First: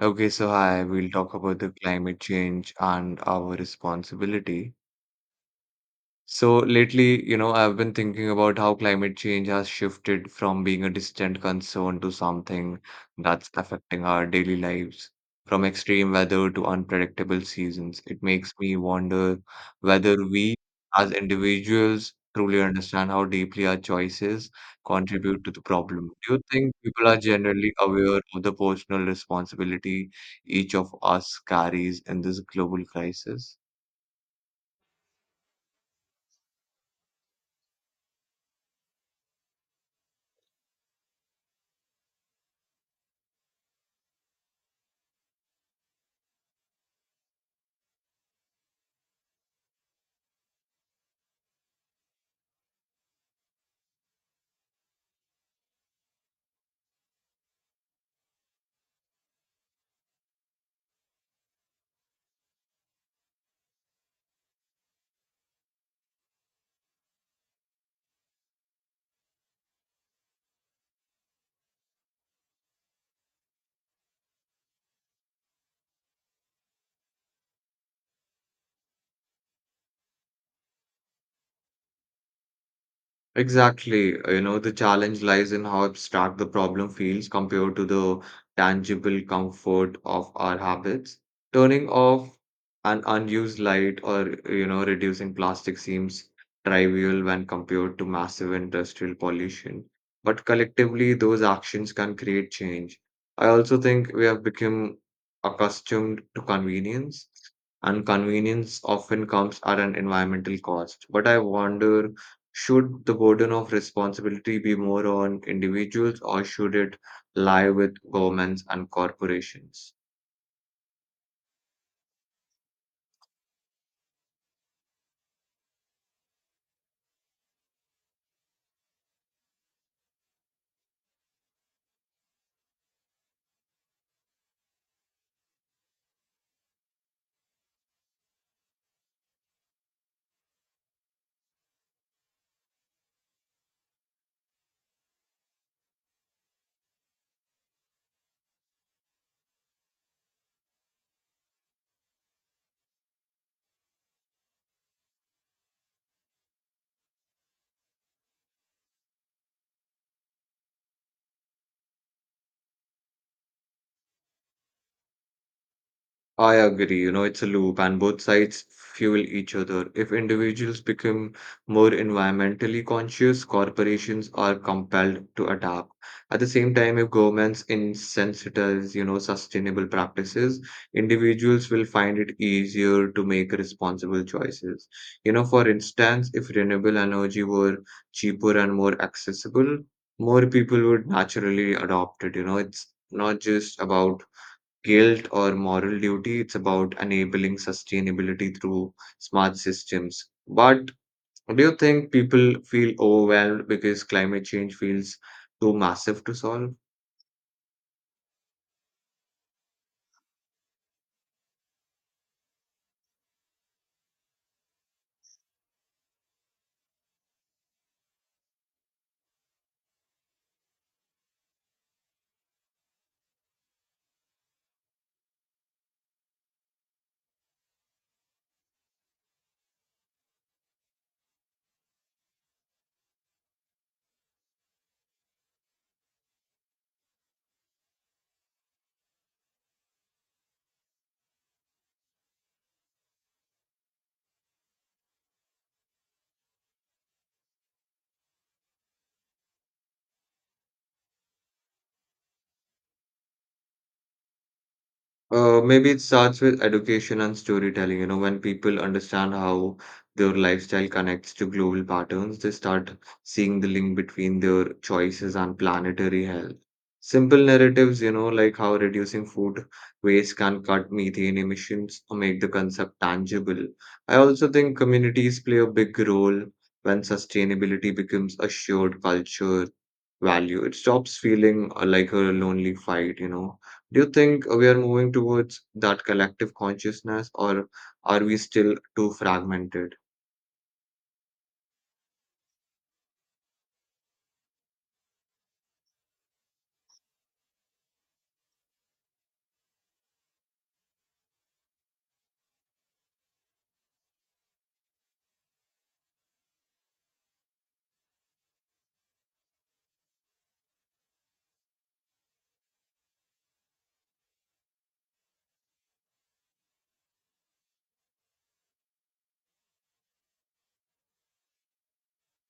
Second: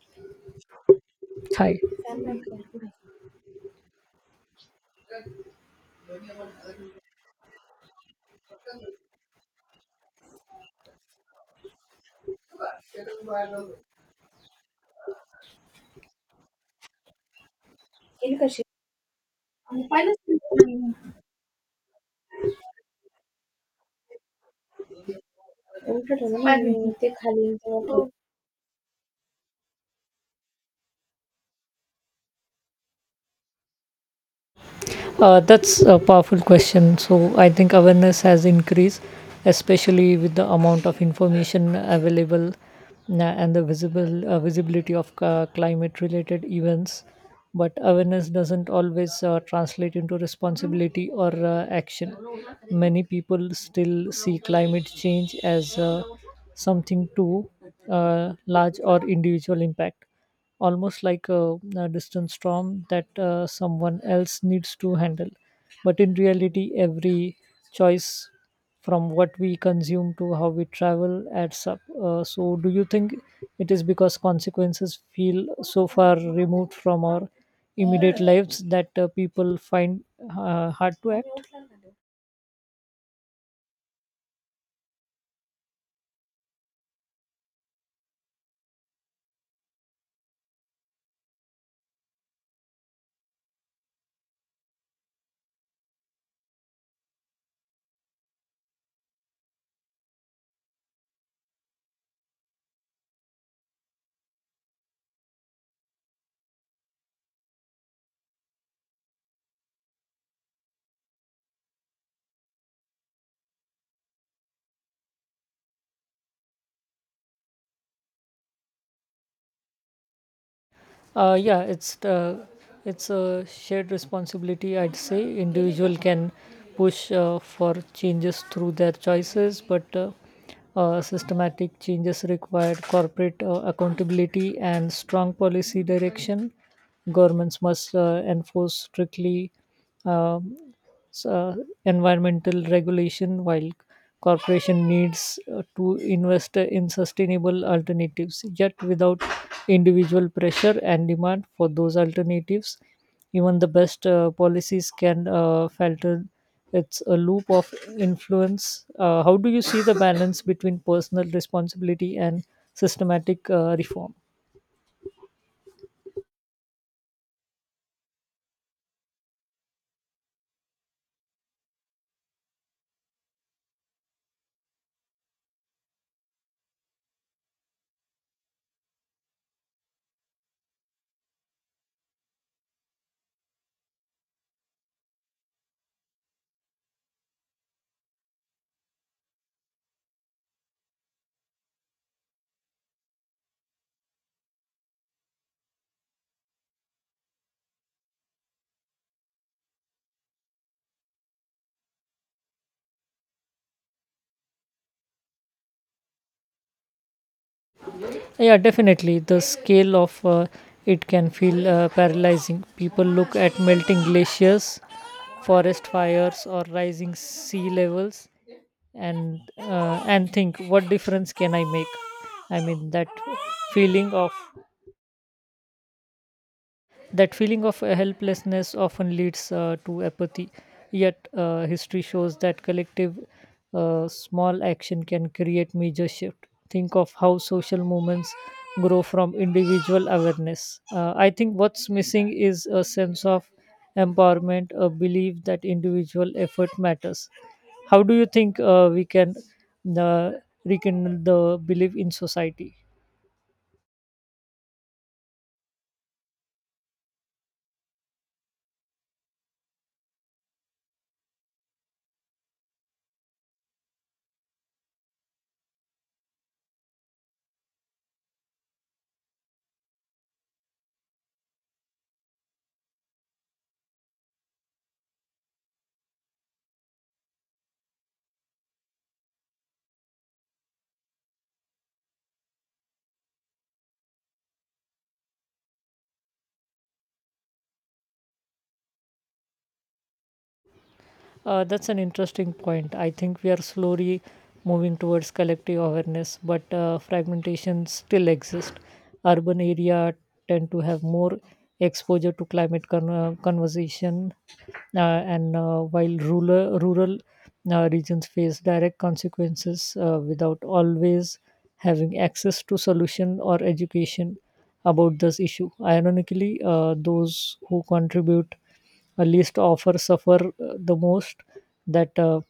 Okay, so hi, we'll talk about the Hi. climate change and our responsibility. So lately, you know, I've been thinking about how climate change has shifted from being a distant concern to something that's affecting our daily lives. From extreme weather to unpredictable seasons, it केली makes कशी? me wonder whether उलटं we as individuals truly understand how deeply our choices contribute to the problem. Do you ठेवलं ना think मी people ते are खाली generally जवळ. aware of the personal responsibility each of us carries in this global crisis? That's a powerful question. So I think awareness has increased, especially with the amount of information available, and the visible visibility of climate-related events. But awareness doesn't always translate into responsibility or action. Many people still see climate change as something too large or individual impact, almost like a distant storm that someone else needs to handle. But in reality, every choice, from what we consume to how we travel, adds up. So, do you think it is because consequences feel so far removed from our immediate lives that people find hard to act? Exactly. You know, the challenge lies in how abstract the problem feels compared to the tangible comfort of our habits. Turning off an unused light or, you know, reducing plastic seems trivial when compared to massive industrial pollution. But collectively, those actions can create change. I also think we have become accustomed to convenience, and convenience often comes at an environmental cost. But I wonder, should the burden of responsibility be more on individuals or should it lie with governments and corporations? Yeah, it's a shared responsibility. I'd say individual can push for changes through their choices, but systematic changes require corporate accountability and strong policy direction. Governments must enforce strictly, uh, so environmental regulation, while corporation needs to invest in sustainable alternatives. Yet without individual pressure and demand for those alternatives, even the best policies can falter. It's a loop of influence. How do you see the balance between personal responsibility and systematic reform? I agree, you know, it's a loop and both sides fuel each other. If individuals become more environmentally conscious, corporations are compelled to adapt. At the same time, if governments incentivize, you know, sustainable practices, individuals will find it easier to make responsible choices. You know, for instance, if renewable energy were cheaper and more accessible, more people would naturally adopt it. You know, it's not just about guilt or moral duty. It's about enabling sustainability through smart systems. But do you think people feel overwhelmed because climate change feels too massive to solve? Yeah, definitely the scale of it can feel paralyzing. People look at melting glaciers, forest fires or rising sea levels, and think, what difference can I make? I mean, feeling of that feeling of helplessness often leads to apathy. Yet, history shows that collective small action can create major shift. Think of how social movements grow from individual awareness. I think what's missing is a sense of empowerment, a belief that individual effort matters. How do you think we can uh, rekindle the belief in society? Maybe it starts with education and storytelling. You know, when people understand how their lifestyle connects to global patterns, they start seeing the link between their choices and planetary health. Simple narratives, you know, like how reducing food waste can cut methane emissions or make the concept tangible. I also think communities play a big role when sustainability becomes a shared culture value. It stops feeling like a lonely fight, you know. Do you think we are moving towards that collective consciousness or are we still too fragmented? That's an interesting point. I think we are slowly moving towards collective awareness, but fragmentation still exists. Urban area tend to have more exposure to climate conversation, and while rural regions face direct consequences without always having access to solution or education about this issue. Ironically, those who contribute least offer suffer the most. that uh,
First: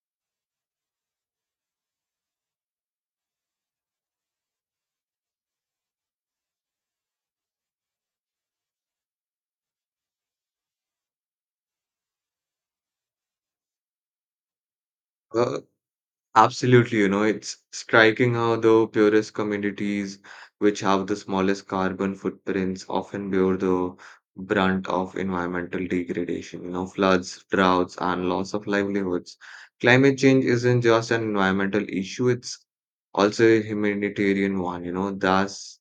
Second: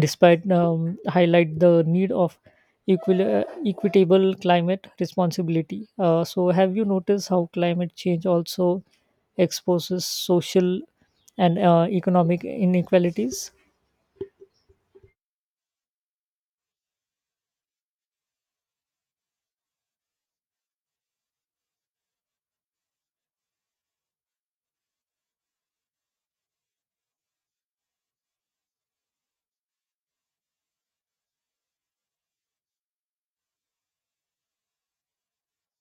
despite um, highlight the need of equitable climate responsibility. So, have you noticed how climate change also exposes social and economic inequalities? Uh, Absolutely, you know, it's striking how the purest communities, which have the smallest carbon footprints, often bear the brunt of environmental degradation, you know, floods, droughts, and loss of livelihoods. Climate change isn't just an environmental issue, it's also a humanitarian one, you know, thus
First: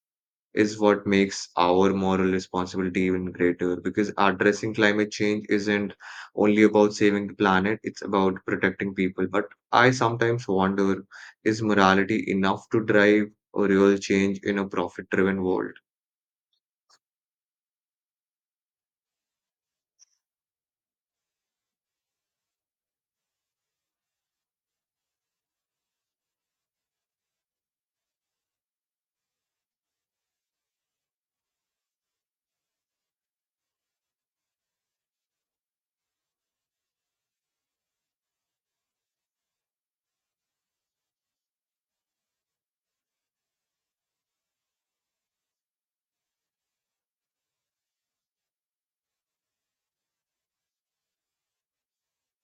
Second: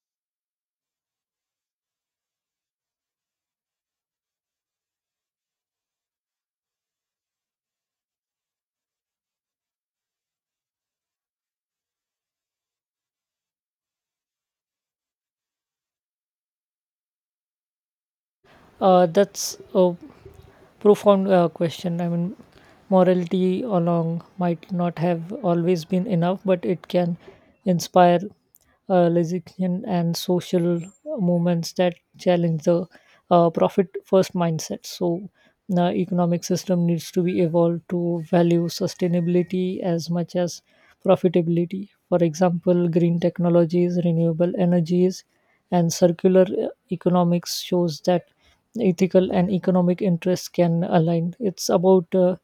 is what makes our moral responsibility even greater because addressing climate change isn't only about saving the planet, it's about protecting people. But I sometimes wonder, is morality enough to drive a real change in a profit driven world? That's profound question. I mean, morality along might not have always been enough, but it can inspire lesbian and social movements that challenge the profit first mindset. So, the economic system needs to be evolved to value sustainability as much as profitability. For example, green technologies, renewable energies, and circular economics shows that ethical and economic interests can align. It's about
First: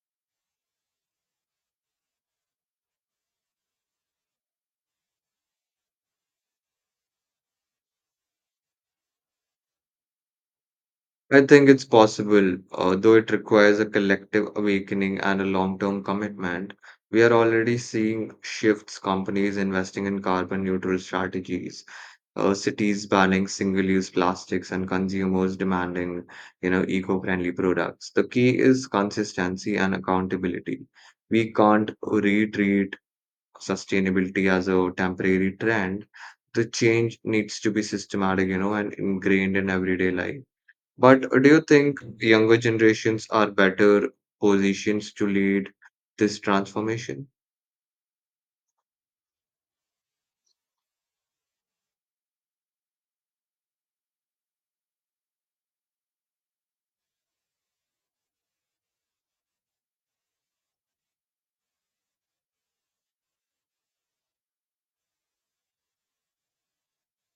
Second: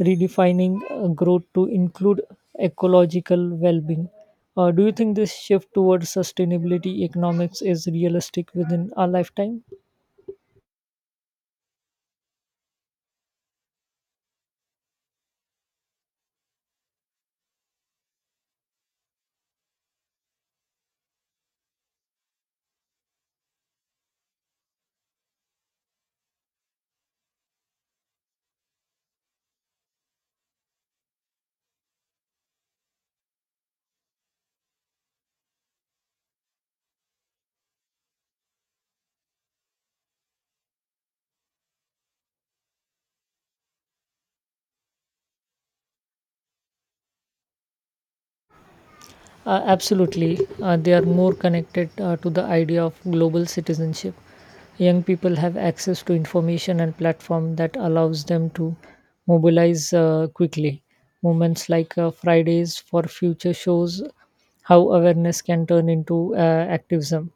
redefining growth to include ecological well being. Do you think this shift towards sustainability economics is realistic within our lifetime? I think it's possible, though it requires a collective awakening and a long-term commitment. We are already seeing shifts, companies investing in carbon neutral strategies, cities banning single-use plastics and consumers demanding, you know, eco-friendly products. The key is consistency and accountability. We can't retreat sustainability as a temporary trend. The change needs to be systematic, you know, and ingrained in everyday life. But do you think younger generations are better positions to lead this transformation? Absolutely, they are more connected to the idea of global citizenship. Young people have access to information and platform that allows them to mobilize quickly. Moments like Fridays for Future shows how awareness can turn into activism.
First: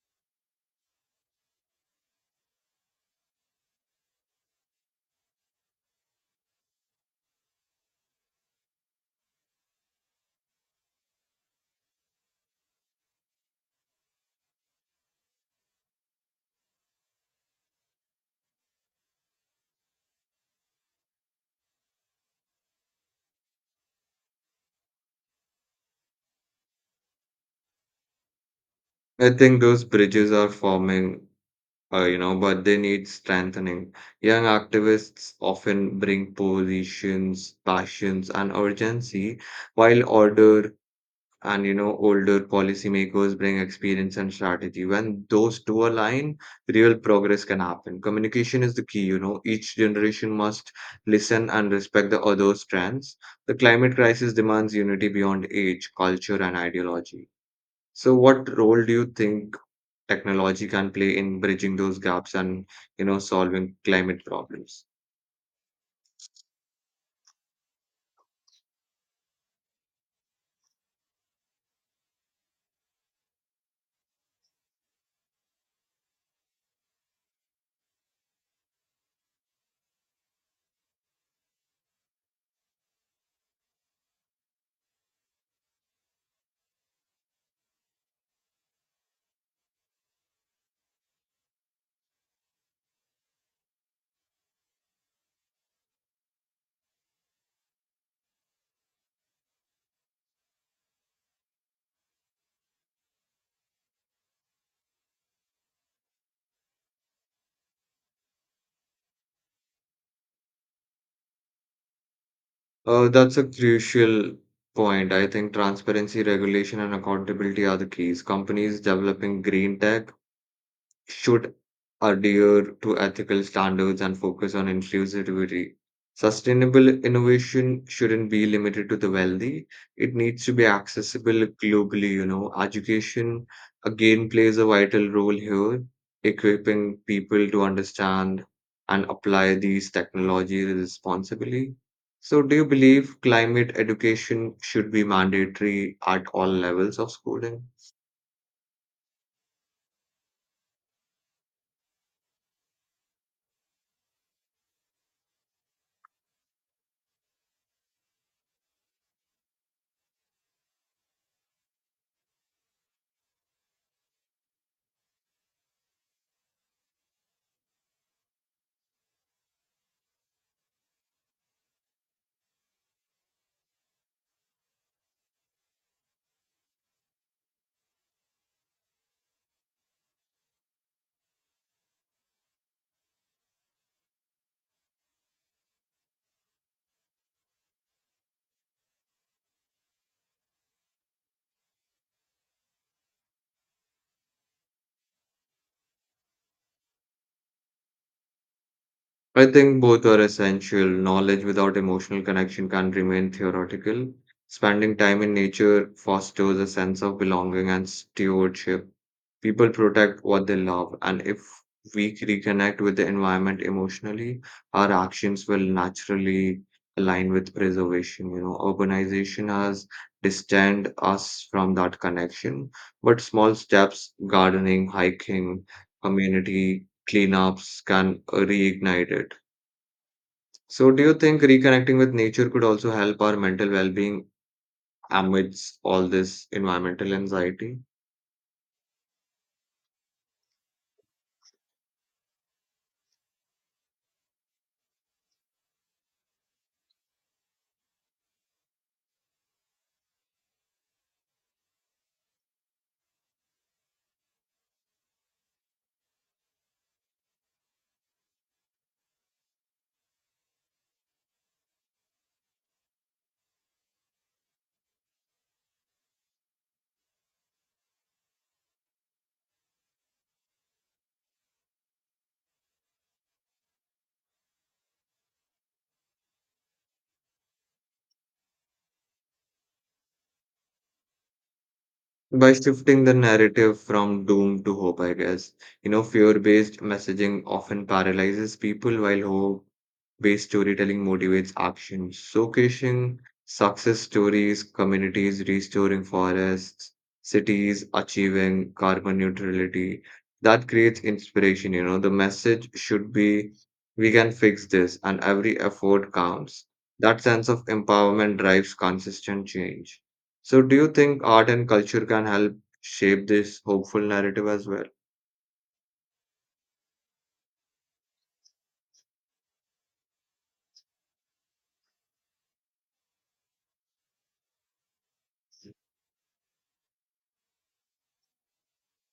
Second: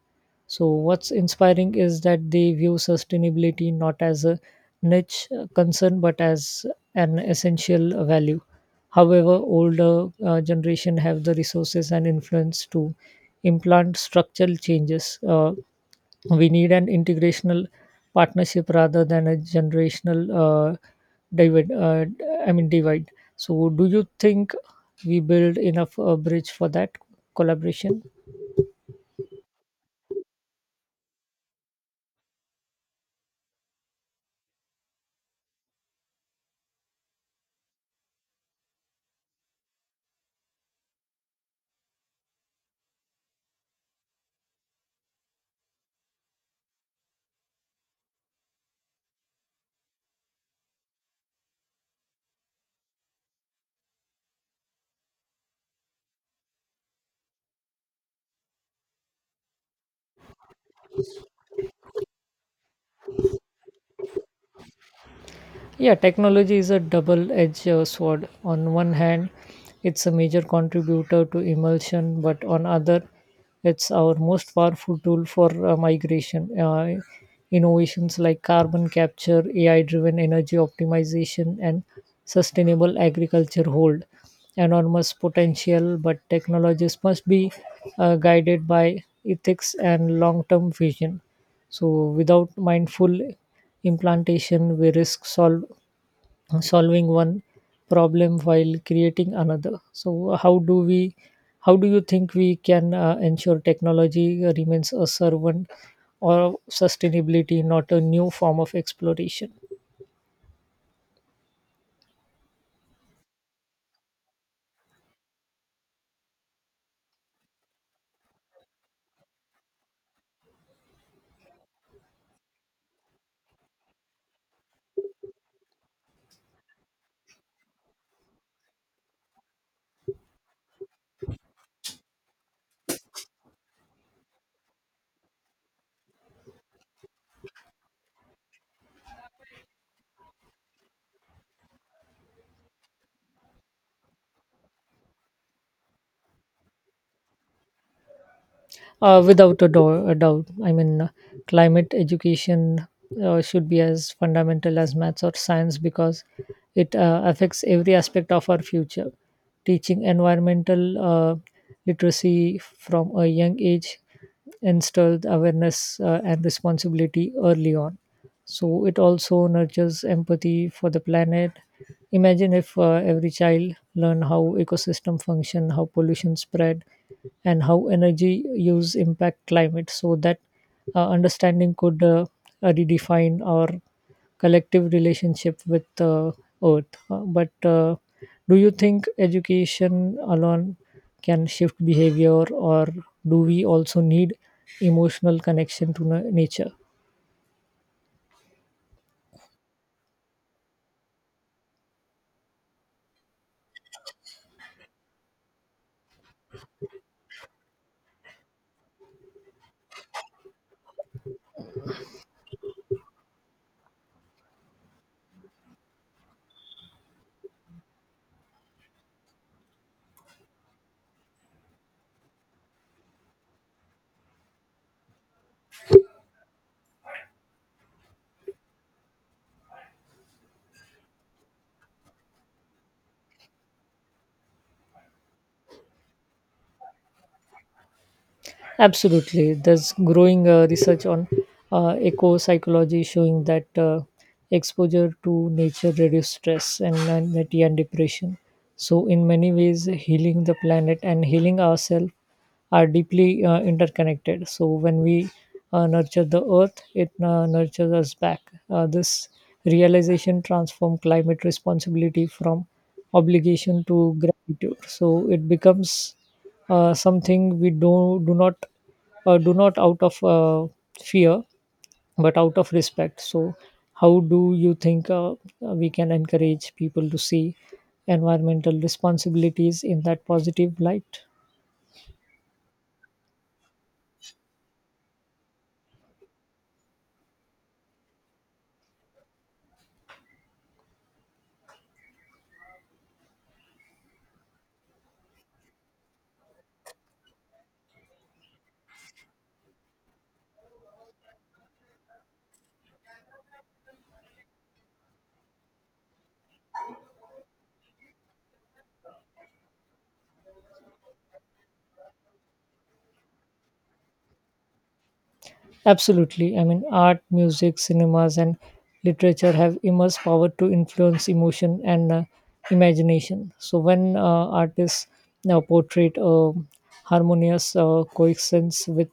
So, what's inspiring is that they view sustainability not as a niche concern but as an essential value. However, older generation have the resources and influence to implant structural changes. We need an integrational partnership rather than a generational divide. I mean divide. So, do you think we build enough bridge for that collaboration? I think those bridges are forming, you know, but they need strengthening. Young activists often bring positions, passions, and urgency, while older and, you know, older policymakers bring experience and strategy. When those two align, real progress can happen. Communication is the key, you know. Each generation must listen and respect the other's strands. The climate crisis demands unity beyond age, culture, and ideology. So what role do you think technology can play in bridging those gaps and, you know, solving climate problems? Yeah, technology is a double edged sword. On one hand, it's a major contributor to immersion, but on other, it's our most powerful tool for migration. Innovations like carbon capture, AI driven energy optimization, and sustainable agriculture hold enormous potential, but technologies must be guided by ethics and long term vision. So, without mindful implantation, we risk solve solving one problem while creating another. So how do you think we can ensure technology remains a servant or sustainability, not a new form of exploration? That's a crucial point. I think transparency, regulation, and accountability are the keys. Companies developing green tech should adhere to ethical standards and focus on inclusivity. Sustainable innovation shouldn't be limited to the wealthy. It needs to be accessible globally, you know. Education again plays a vital role here, equipping people to understand and apply these technologies responsibly. So, do you believe climate education should be mandatory at all levels of schooling? Without a doubt. I mean, climate education should be as fundamental as maths or science, because it affects every aspect of our future. Teaching environmental literacy from a young age instills awareness and responsibility early on, so it also nurtures empathy for the planet. Imagine if every child learn how ecosystem function, how pollution spread, and how energy use impact climate. So that understanding could redefine our collective relationship with earth. But do you think education alone can shift behavior, or do we also need emotional connection to nature? I think both are essential. Knowledge without emotional connection can remain theoretical. Spending time in nature fosters a sense of belonging and stewardship. People protect what they love, and if we reconnect with the environment emotionally, our actions will naturally align with preservation. You know, urbanization has distanced us from that connection, but small steps, gardening, hiking, community cleanups can reignite it. So, do you think reconnecting with nature could also help our mental well being amidst all this environmental anxiety? Absolutely. There's growing research on eco psychology showing that exposure to nature reduces stress and anxiety and depression. So, in many ways, healing the planet and healing ourselves are deeply interconnected. So, when we nurture the earth, it nurtures us back. This realization transforms climate responsibility from obligation to gratitude. So, it becomes something we do not out of fear but out of respect. So how do you think we can encourage people to see environmental responsibilities in that positive light? By shifting the narrative from doom to hope, I guess. You know, fear-based messaging often paralyzes people while hope-based storytelling motivates action. Showcasing success stories, communities restoring forests, cities achieving carbon neutrality, that creates inspiration, you know. The message should be we can fix this and every effort counts. That sense of empowerment drives consistent change. So, do you think art and culture can help shape this hopeful narrative as well? Absolutely. I mean, art, music, cinemas, and literature have immense power to influence emotion and imagination. So, when artists now portray a harmonious coexistence with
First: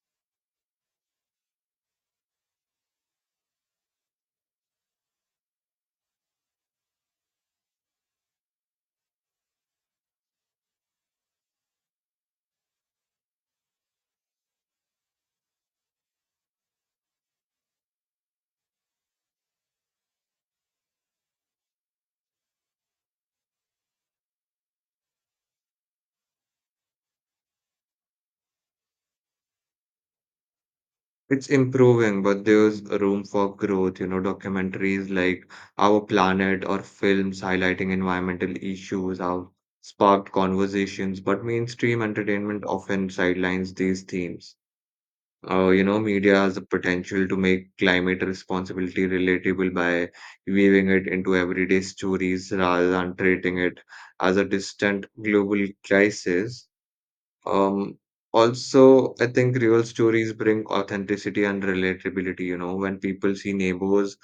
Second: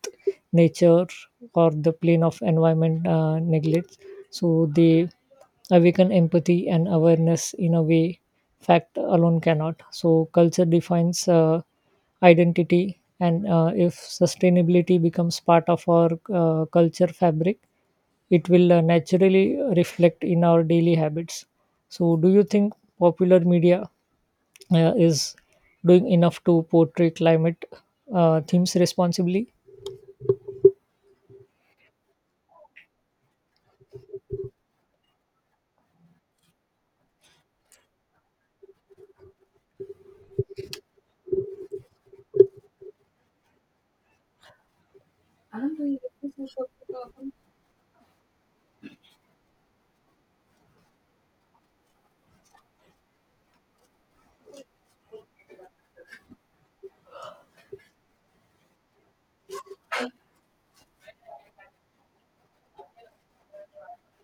nature or the plane of environment neglect, so they awaken empathy and awareness in a way fact alone cannot. So, culture defines. Identity, and if sustainability becomes part of our culture fabric, it will naturally reflect in our daily habits. So, do you think popular media is doing enough to portray climate themes responsibly? It's improving, but there's room for growth. You know, documentaries like Our Planet or films highlighting environmental issues have sparked conversations, but mainstream entertainment often sidelines these themes. You know, media has the potential to make climate responsibility relatable by weaving it into everyday stories rather than treating it as a distant global crisis. Um, Also, I think real stories bring authenticity and relatability. You know, when people see neighbors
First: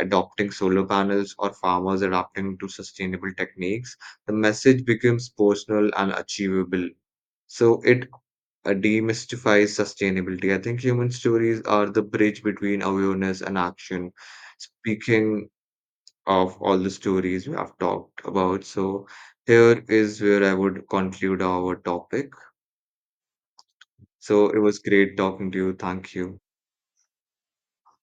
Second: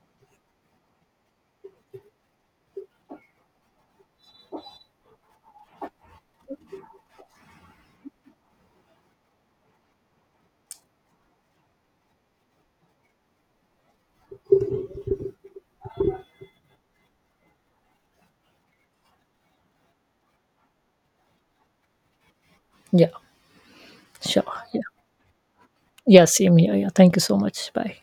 adopting solar panels or farmers adapting to sustainable techniques, the message becomes personal and achievable. So it demystifies sustainability. I think human stories are the bridge between awareness and action. Speaking of all the stories we have talked about, so here is where I would conclude our topic. Yeah, sure. So it was Yeah, great talking to you. Thank yeah, you. same here. Yeah, thank you so much. Bye.